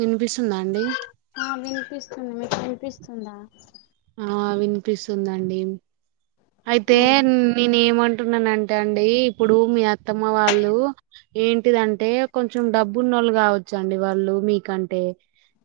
వినిపిస్తుందా అండి ఆ వినిపిస్తుంది మీకు వినిపిస్తుందా ఆ వినిపిస్తుందండి ఆ అయితే నేను ఏమం టున్నానంటే అండి ఇప్పుడు మీ అత్తమ్మ వాళ్ళు ఏంటిదంటే కొంచెం డబ్బున్నోళ్ళు కావచ్చండి వాళ్ళు మీకంటే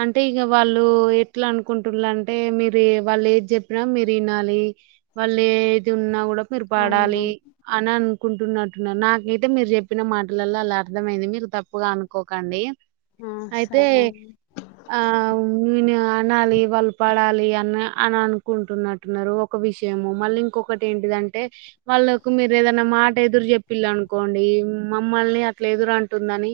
అంటే ఇగ వాళ్ళు ఎట్లా అనుకుంటుళ్ళు అంటే మీరు వాళ్ళు ఏది చెప్పినా మీరు వినాలి వాళ్ళు ఏది ఉన్నా కూడా మీరు అవునా పడాలి అని అను కుంటున్నట్టున్నారు నాకైతే మీరు చెప్పిన మాటలల అలా అర్థమైంది మీరు తప్పుగా అనుకోకండి ఆ అయితే సరే అండి ఆ నిను అనాలి వాళ్ళు పడాలి అని అనుకుంటున్నట్టున్నారు ఒక విషయం మళ్ళీ ఇంకొకటి ఏంటిదంటే వాళ్ళకి మీరు ఏదైనా మాట ఎదురు చెప్పిళనుకోండి మమ్మల్ని అట్లా ఎదురు అంటుందని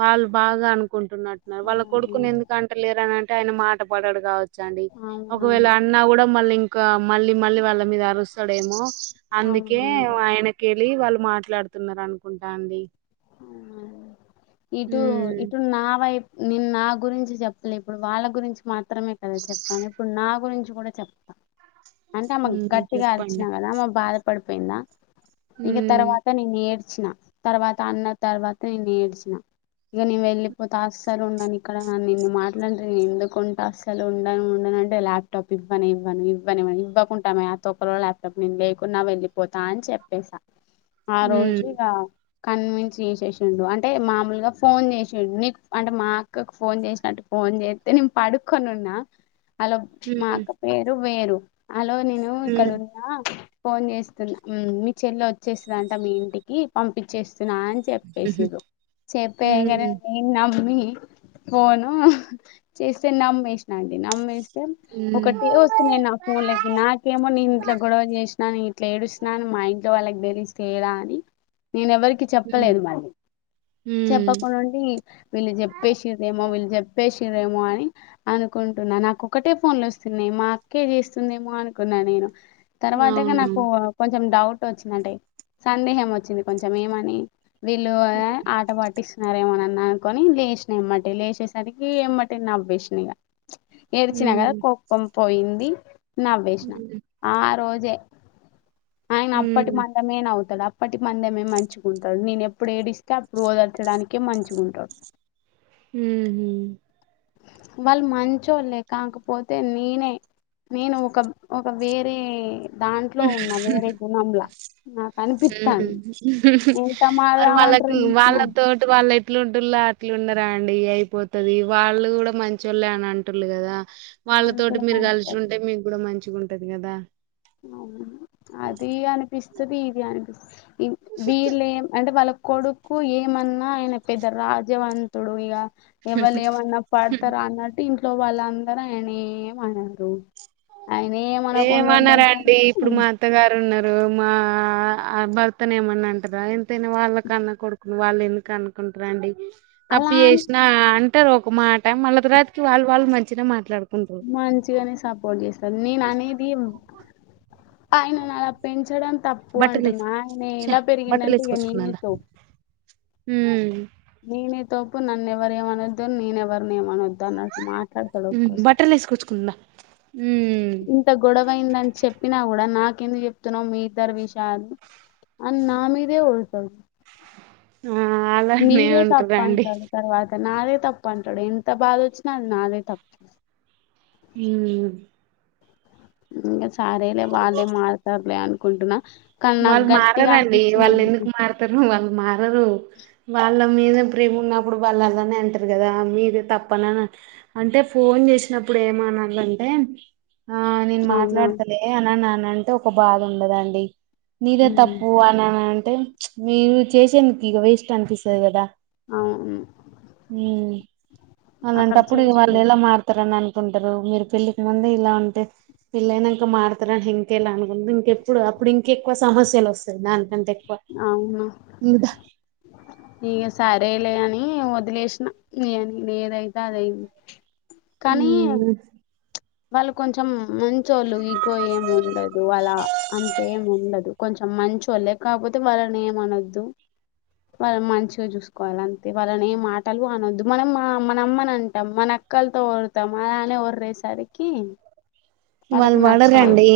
వాళ్ళు బాగా అను కుంటున్నట్టున్నారు వాళ్ళ అవును కొడుకుని ఎందుకు అంటలేరనింటే ఆయన మాట పడడు కావ చండి ఒకవేళ అవునండి అన్నా కూడా మళ్ళీ ఇంకా మళ్ళీ మళ్ళీ వాళ్ళ మీద అరుస్తాడేమో అందుకే అవునండి ఆయనక కేళ్ళి వాళ్ళు మాట్లాడుతున్నారు అనుకుంటా అండి ఇటు హ్మ్ ఇటు నా వైపు నేను నా గురించి చెప్పలే ఇప్పుడు వాళ్ళ గురించి మాత్రమే కదా చెప్పాను ఇప్పుడు నా గురించి చి గూడ చెప్తా అంటే ఆమే హ్మ్ గట్టిగా చెప్పండి అరిచినా కదా ఆమె బాధపడి పోయిందా ఇగ హ్మ్ తర్వాత నేను నేడ్చిన తర్వాత అన్న తర్వాత నేను నేడ్చిన ఇక నేను వెళ్ళిపోతే అసలు ఉండని ఇక్కడ ననిన్నీ మాటలు అంటే నేను ఎందుకు ఉంటా అసలు ఉండను ఉండను అంటే ల్యాప్టాప్ ఇవ్వని ఇవ్వను ఇవ్వని ఇవ్వకుంటా మ ఆ తొక్కలో ల్యాప్టాప్ నేను లేకున్నా వెళ్లిపోతా అని చెప్పేసా ఆ హ్మ్ రోజు ఇగ కన్విన్స్ చేసేసిండు అం అంటే మామూలుగా ఫోన్ చేసిండు నీకు అంటే మా అక్కకు ఫోన్ చేసినట్టు ఫోన్ చేస్తే నేను పడుక్కొని అలో హ్మ్ మాక్క పేరు వేరు అలో నేను ఇక్కడ హ్మ్ ఉన్నా ఫోన్ చేస్తున్నా మీ చెల్లె వచ్చేసిందంట మీ ఇంటికి పంపించేస్ స్తున్న అని హుహు చెప్పేసిరు హ్మ్ చెప్పేయంగానే హ్మ్ నేను నా నమ్మి ఫోను చేస్తే నమ్మేసినండి నమ్మే తెం ఒకటే వస్తున్నాయి నాకు ఫోన్లకి నాకేమో నేను ఇట్ల గొడవ చేసినా నేను పిఇట్లా ఏడుస్తునా అని మా ఇంట్లో వాళ్ళకి తెలిస్తే ఎలా అని నేను ఎవరికి హ్మ్ చెప్పలేదు మళ్ళీ హ్మ్ చెప్పకుండా ఉండి వీళ్ళు చెప్పేసిర్ ఏమో వీళ్ళు చెప్పే షిన్రేమో అని అనుకుంటున్నా నాకొక్కటే ఫోన్లు వస్తున్నాయి మా అక్కే చేస్తుందేమో అనుకున్నా నేను తర్వాతగా అవునవును నాకు కొంచెం డౌట్ వచ్చిందంటే సందేహం వచ్చింది కొంచెం ఏమని వీళ్ళు ఏ ఆట పటిస్తున్నారేమోనన్ ననుకోని లేషినయమ్మటి లేషేసరికి ఎమ్మటే నవ్వేష్నిగ ఏడిచినా గద హ్మ్ కోప్పం పోయింది నవ్వేష్న హ్మ్ ఆ రోజు ఆయన అప్పటి హ్మ్ మందమే నవ్వుతడు అప్పటి మందమే మంచి గుంటాడు నేను ఎప్పుడు ఏడిస్తే అప్పుడు ఓదార్చడానికే మంచి గుంటాడు ఊహు వాళ్ళు మంచోళ్లేే కాకపోతే నీనే నేను ఒక ఒక వేరే దాంట్లో హ్మ్. ఉన్నా వేరే గుణంలా నాకు అనిపిత్తాంది ఎంత మరి మారదామని ట్రై వాళ్ళకి చేసినా వాళ్ళతోటి వాళ్ళె ట్లుంటుల్ల అట్లునరా అండి ఇగ అయిపోతుది వాళ్ళు గుడా మంచోళ్ళే అనంటుల్లు గదా వాళ్ళు వాళ్ళతోటి కూడా మీరు మంచోళ్ళే గలిషుంటే మీగ్గుడ మంచి గుంటది గదా అది అనిపిస్తుది ఇది అనిపిస్త్ వీళ్ళేం అంటేవాళ్ల కొడుకు ఏమన్నా ఆయన పెద్ద రాజవంతుడు ఇగ ఎవ్వళేమన్నా పాడ్తారా అన్నట్టు వాళ్ళందరూ ఆయనేమనరు ఆయనేమనకుండా ఉండే ఏమనరండి ఇప్పుడు మా అత్తగారున్నరు మా భర్తనేమన్నా అంటరా వాళ్ళ కన్న కొడుకును వాళ్ళెందుకు అనుకుంటరా అండి అలా తప్పు అని చేషినా ఒక మాట మళ్ళ తరాత్కి వాళ్ళ్ వాళ్ళు మంచినే మాట్లాడు మంచిగానే సపోర్ట్ చేస్తాను నేననేది ఆయననలా పెంచడం తప్పు బట్టలు వేసుకో అంటున్నా ఆయన చ ఎలా పెరిగిండంటే ఇక నేనే తో మ్మ్ నీనే తోపు నన్నెవరేమనద్దు నీనెవర్నేమనద్ద్ దనట్ మాట్లాడతడొక్కోస బట్టలు వేసుకొచ్చుకుందా ఇంత గొడవైందని చెప్ప్ చెప్పినా గూడ నాకెందుకు చెప్తున్నావు మీ ఇద్దరు విషయాలు అని నా మీదే ఆ అలానే నీదే ఉంటారండి తప్పంటారు తర్వాత నాదే తప్పంటాడు ఎంత బాధొచ్చినా అది నాదే తప్పు మ్మ్ ఇంగ సారేలే వాల్లే మారుతారులే అన్కుంటునా వాళ్ళు మారరండి అందుకు వాళ్ళెందుకు మారతరు వాళ్ళు మారరు వాళ్ళు మీద ప్రేమున్నప్పుడు వాళ్ళళానే అంటరు గదా మీదే తప్పనని అంటే ఫోన్ చేసినప్పు ప్పుడు ఏమనాలంటే ఆ నేను అవునా మాట్లాడతలే అననానంటే ఒక బాధుండదండి నీదే ఉమ్ తప్పు అని అ అంటే మీరు చేసేందుకు ఇగ వేస్ట్ అనిపిస్తది గదా అవును అక్కడ అలాంటప్పుడు ఇగ చేసిరు వాళ్ళెలా మారుతారని అనుకుంటరు మీరు పెళ్లికి ముందే ఇలా ఉంటే పెళ్లైనంక మాడతారని ఇంకేలా అనుకుంట ఇంకెప్పుడు అప్పుడు ఇంకెక్కువ సమస్యలు వస్తాయి దానికంటే ఎక్కువ అవును ఇందా ఈగ సరేలే అని వదిలేష్న నని ఏదైతే అదైంది కానీ ఉమ్ వాళ్ళు కొంచెం మంచోళ్ళు ఇగో ఏముండదు వాళ్ళ అంతేముండదు కొంచెం మంచోళ్లే కాకపోతే వాళ్ళనేమనద్దు వాళ్ళు మంచిగా చూసుకోవాలి అంతే వాళ్ళని ఏ మాటలు అనొద్దు మనం మా మన అమ్మని అంటాం మన అక్కల్తో వర్రుతాం అలానే వర్రేసరికి వాళ్ళు వడరండి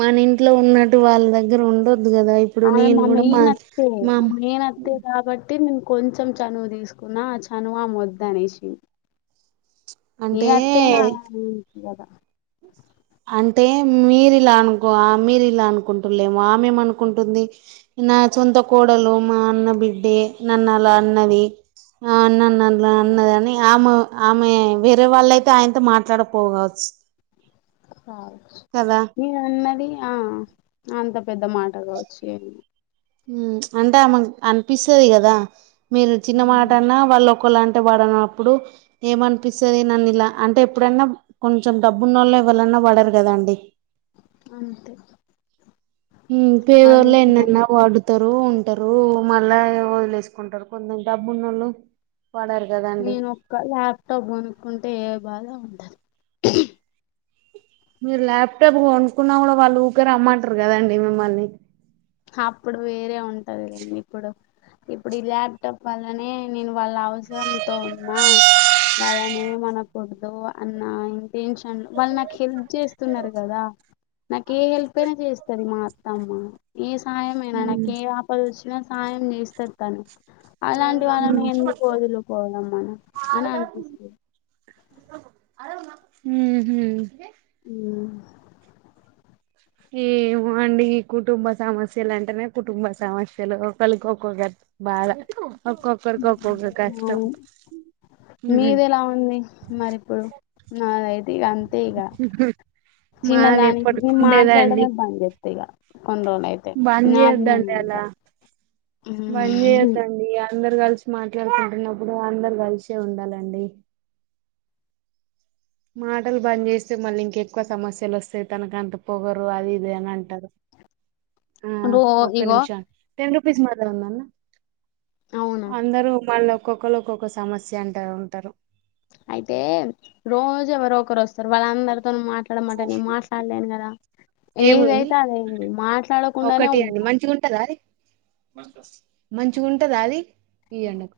మన ఇంట్లో ఉన్నట్టు వాళ్ళ దగ్గర ఉండొ ఆమె మా మేన అత్తే మా మేన అత్తే కాబట్టి నేన్ కొంచెం చనువు తీసుకున్నా ఆ చనువు ఆమె వద్దు అనేసి ఏ అంటే అతైనా అంతే గదా అంటే మీరి ఇలా అనుకో మీరు ఇలా అనుకుంటుల్లేమో ఆ మేమి అనుకుంటుంది. నా సొంత కోడలు మా అన్న బిడ్డే నన్ను అలా అన్నది ఆ నన్ నన్ ఇలా అవును, అన్నదని ఆమ ఆమె వేరే వాళ్ళైతే ఆయనతో మాట్లాడకపోగవచ్చు నేను అన్నది ఆ అంత పెద్ద మాట కావచ్చు ఏమి ఉమ్ ప్చ్ అంటే ఆమెకు అనిపిస్సది కదా మీరు చిన్న మాట ఉమ్ అన్నా వాళ్ళు కోళ్ళంటే వడనప్పుడు ఏమనిపిస్సది నన్ని ఇలా అంటే ఎప్పుడన్నా కొంచెం డబ్బున్నోళ్ళే ఎవ్వలన్నా పడరు కదా అండి అంతే ఉమ్ అదే పేదోళ్లే నిజమే ఎన్నన్నా వాడుత రు ఉంటారు మళ్ళా వదిలేసుకుంటారు కొందరు డబ్బు ఉన్నోళ్ళు నేను ఒక్క ల్యాప్టాప్ కొనుక్కుంటే ఏ బాధ ఉండదు మీరు ల్యాప్టాప్ కొనుక్కున్నా కూడా వాళ్ళు ఊకే రమ్మంటారు కదండి మిమ్మల్ని హప్పుడు వేరే ఉంటాదిలేండి ఇప్పుడు ఇప్పుడు ఈ ల్యాప్టాప్ వల్లనే నేను వాళ్ళ అవసరంతో ఉన్నా వాళ్ళని ఏం అనకూడదు అన్న ఇంటెన్షన్ వాళ్ళు నాకు హెల్ప్ జేస్తున్నారు కదా. నాకి ఏ హెల్ప్ అయినా చేస్తది మా అత్తమ్మ ఏ సాహాయం అయినా నాకు మ్మ్ ఏ ఆపద వచ్చినా సహాయం చేస్తారు కానీ అలాంటి వాళ్ళని ఎందుకు వదులుకోవడం మనం అని అనిపిస్తది ఉ హుం ఉ ఏమో అండి కుటుంబ సమస్యలు అంటేనే కుటుంబ సమస్యలు ఒకళికి ఒకళు గట్ బాగా ఒక్కక్కరికి ఒక్కొక్క కష్టం అవును మీది ఎలా ఉంది మరిప్పుడు నాదై తే ఇగ అంతే ఇగ మాది చిన్నదానికి ఎప్పటికి నేను ఉండేదండి మాట్లాడమే బంద్ చేత్తా ఇగ కొన్ని రోజులు అయితే బంద్ నాకు నేను చేయొద్దండి అలా ఇంకా బంద్ హ్మ్ చేయొద్దండి అ అందరు కలిసి మాట్లాడుకుంటున్నప్పుడు అందరు కలిసే ఉండాలండి మాటలు బంద్ చేస్తే మళ్ళీ ఇంకెక్కువ సమస్యలు వస్తాయి తనకు అంత పొగరు అది ఇది అని అంటారు ఆ రో ఒక్క ఇగో నిమిషం టెన్ రుపీస్ మజా ఉందాన్న అవును అందరూ మళ్ళ ఒక్కొక్కళు ఒక్కొక్క సమస్య అంట ఉంటరు అయితే రోజు ఎవరో ఒకరు వస్తారు వాళ్ళందరు తోని మాట్లాడమంటే నేను మాట్లాడలేను కదా ఏముంది ఏదైతే అదైంది మాట్లాడకుండానే ఒకటి ఇయ్యండి ఉంటా మంచిగుంటదా అది మంచిగుంటదా అది ఈయండి ఒక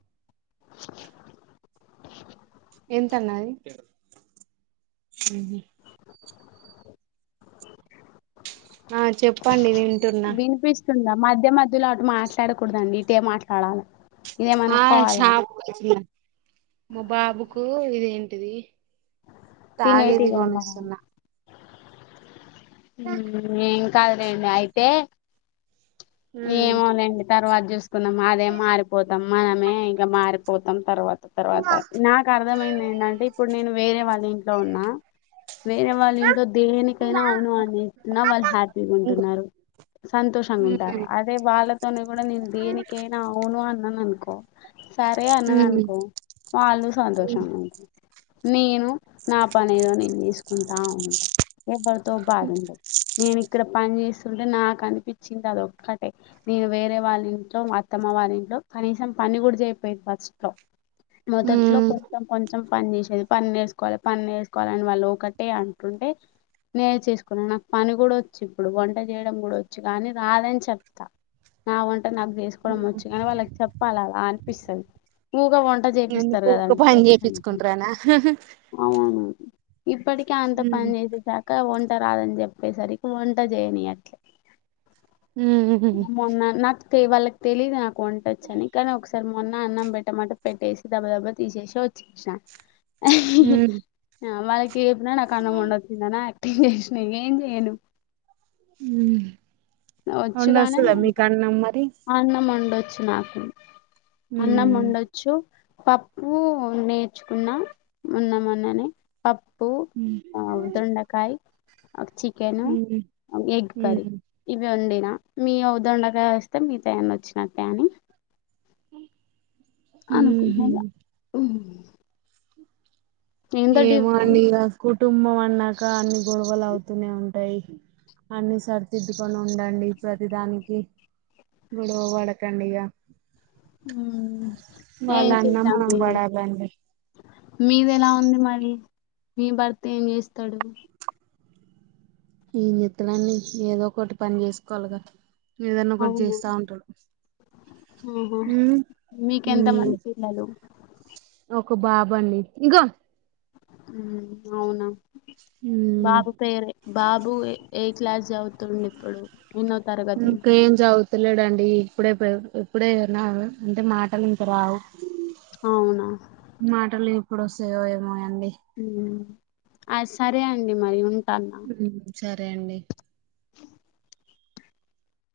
ఎంత అన్నా అది ఉహు ఆ చెప్పండి వింటున్నా స్తుందా మధ్య మధ్యలో అటు మాట్లాడకూదండి ఇటే మాట్లాడాలా ఆ షాపుకొచ్చేసిన మా బాబుకు ఇదేంటిది తాగేది తినేటివి వండాలా కొనిస్సున్నా ఏం కాదు రండి అయితే మ్మ్. ఏమోలేండి తర్వాత చూసుకున్నాం అదే మారిపోతాం మనమే ఇంకా మారిపోతాం తర్వాత తర్వాత నాకు అర్థమైంది ఏంటంటే ఇప్పుడు నేను వేరే వాళ్ళ ఇంట్లో ఉన్నా వేరే వాళ్ళు ఇంట్లో దేనికైనా అవును అని ఇస్తున్నా వాళ్ళు హ్యాపీగా ఇంకో ఉంటున్నారు సంతోషంగా ఉంటారా మ్మ్. అదే వాళ్ళతోనే కూడా నేను దేనికేనా అవును అన్నాను అనుకో సరే అన్నాను అనుకో మ్మ్. వాళ్ళు సంతోషం అనుకో నేను నా పని ఏదో నేను వేసుకుంటా ఉన్ ఎవరితో బాధ ఉండదు నేను ఇక్కడ పని చేస్తుంటే నాకు అనిపించింది అదో నేను వేరే వాళ్ళ ఇంట్లో మా అత్తమ్మ వాళ్ళ ఇంట్లో కనీసం పని కూడా చేయక పోయేది ఫస్ట్ లో మొదట్లో మ్మ్. కొంచెం కొంచెం పని చేసేది పని నేరుసుకోవాలే పని నేరుసుకోవాలని వాళ్ళు ఒకటే అంటుంటే నేర్చేసుకున్నాను నాకు పని కూడా వచ్చి ఇప్పుడు వంట చేయడం కూడా వచ్చి కానీ రాదని చెప్ ప్తా నా వంట నాకు చేసుకోవడం వచ్చు కానీ వాళ్ళకి చెప్పాలి అలా అనిపిస్తుంది నువ్ వంట చేపిస్తారు ఎందుకు ఊక కదండి పని వచ్చానికి చేపిచ్చుకుంటారనా అవును ఇప్పటికే అంత పని చేసేసాక వంట రాదని చెప్ప ప్పే సరికి వంట జయనిట్లే ఉహు వాళ్ళకి తెలిదు నాకు వంటొచ్చని కానీ ఒక సారి మొన్న అన్నం పెట్టమంటే పెట్టేసి దబ్బ దబ్బ తీసేసి వచ్చేసిన ఆ వాళ్ళకి చెప్పిన నాకు అన్నం వండొచ్చిదని తినేసిన ఏం చేయను వచ్చుగానే వండొస్తదా మీకు అన్నం మరి ఆ అన్నం వండొచ్చు వచ్చు నాకు అన్నం ఉమ్ వండొచ్చు పప్పు నేర్చుకున్నా మొన్న మొన్ననే పప్పు ఉమ్ ఆ దొండకాయ్ ఒక చికెన్ ఒక ఎగ్ కర్రీ ఉమ్ ఇవి వన్డినా మీ దొండకాయ వస్తే మీతోన్న వచ్చినట్టే అనీ అనుకున్న ఇగ ఉమ్ మ్మ్ డిఫ ఏమో అండి ఇగ కుటుంబం అన్నాక అన్ని గొడవలు అవుతూనే ఉంటాయి అన్ని సరిదిద్దుకొని ఉండండి ప్రతిదానికి గోడవ పడకండిగా ఉమ్ ఏం వాళ్ళు అన్నా మనం చేద్దాంలేండి పడాలండి మీది ఎలా ఉంది మరి మీ భర్త ఏం చేస్తాడు ఏం జెత్తడండీ ఏదో ఒకటి పని చేసుకోవాలిగా ఏదనా ఒకటి చేస్తా ఉంటారు ఆహ మీకెంత ఉమ్ మంది పిల్లలు ఒక బాబు అండి అవునా ఉమ్ బాబు పేరు బాబు ఏ క్లాస్ చదువుతుండు ఇప్పుడు ఎన్నో తరగతి వెళ్లడండి ఇప్పుడే ఇప్పుడేనా అంటే మాటలు ఇంకా రావు అవునా ఇప్పుడస్తయో ఏమో అండి అ సరే అండి మరి ఉంటానా ఉమ్ సరే అండి [inaudible]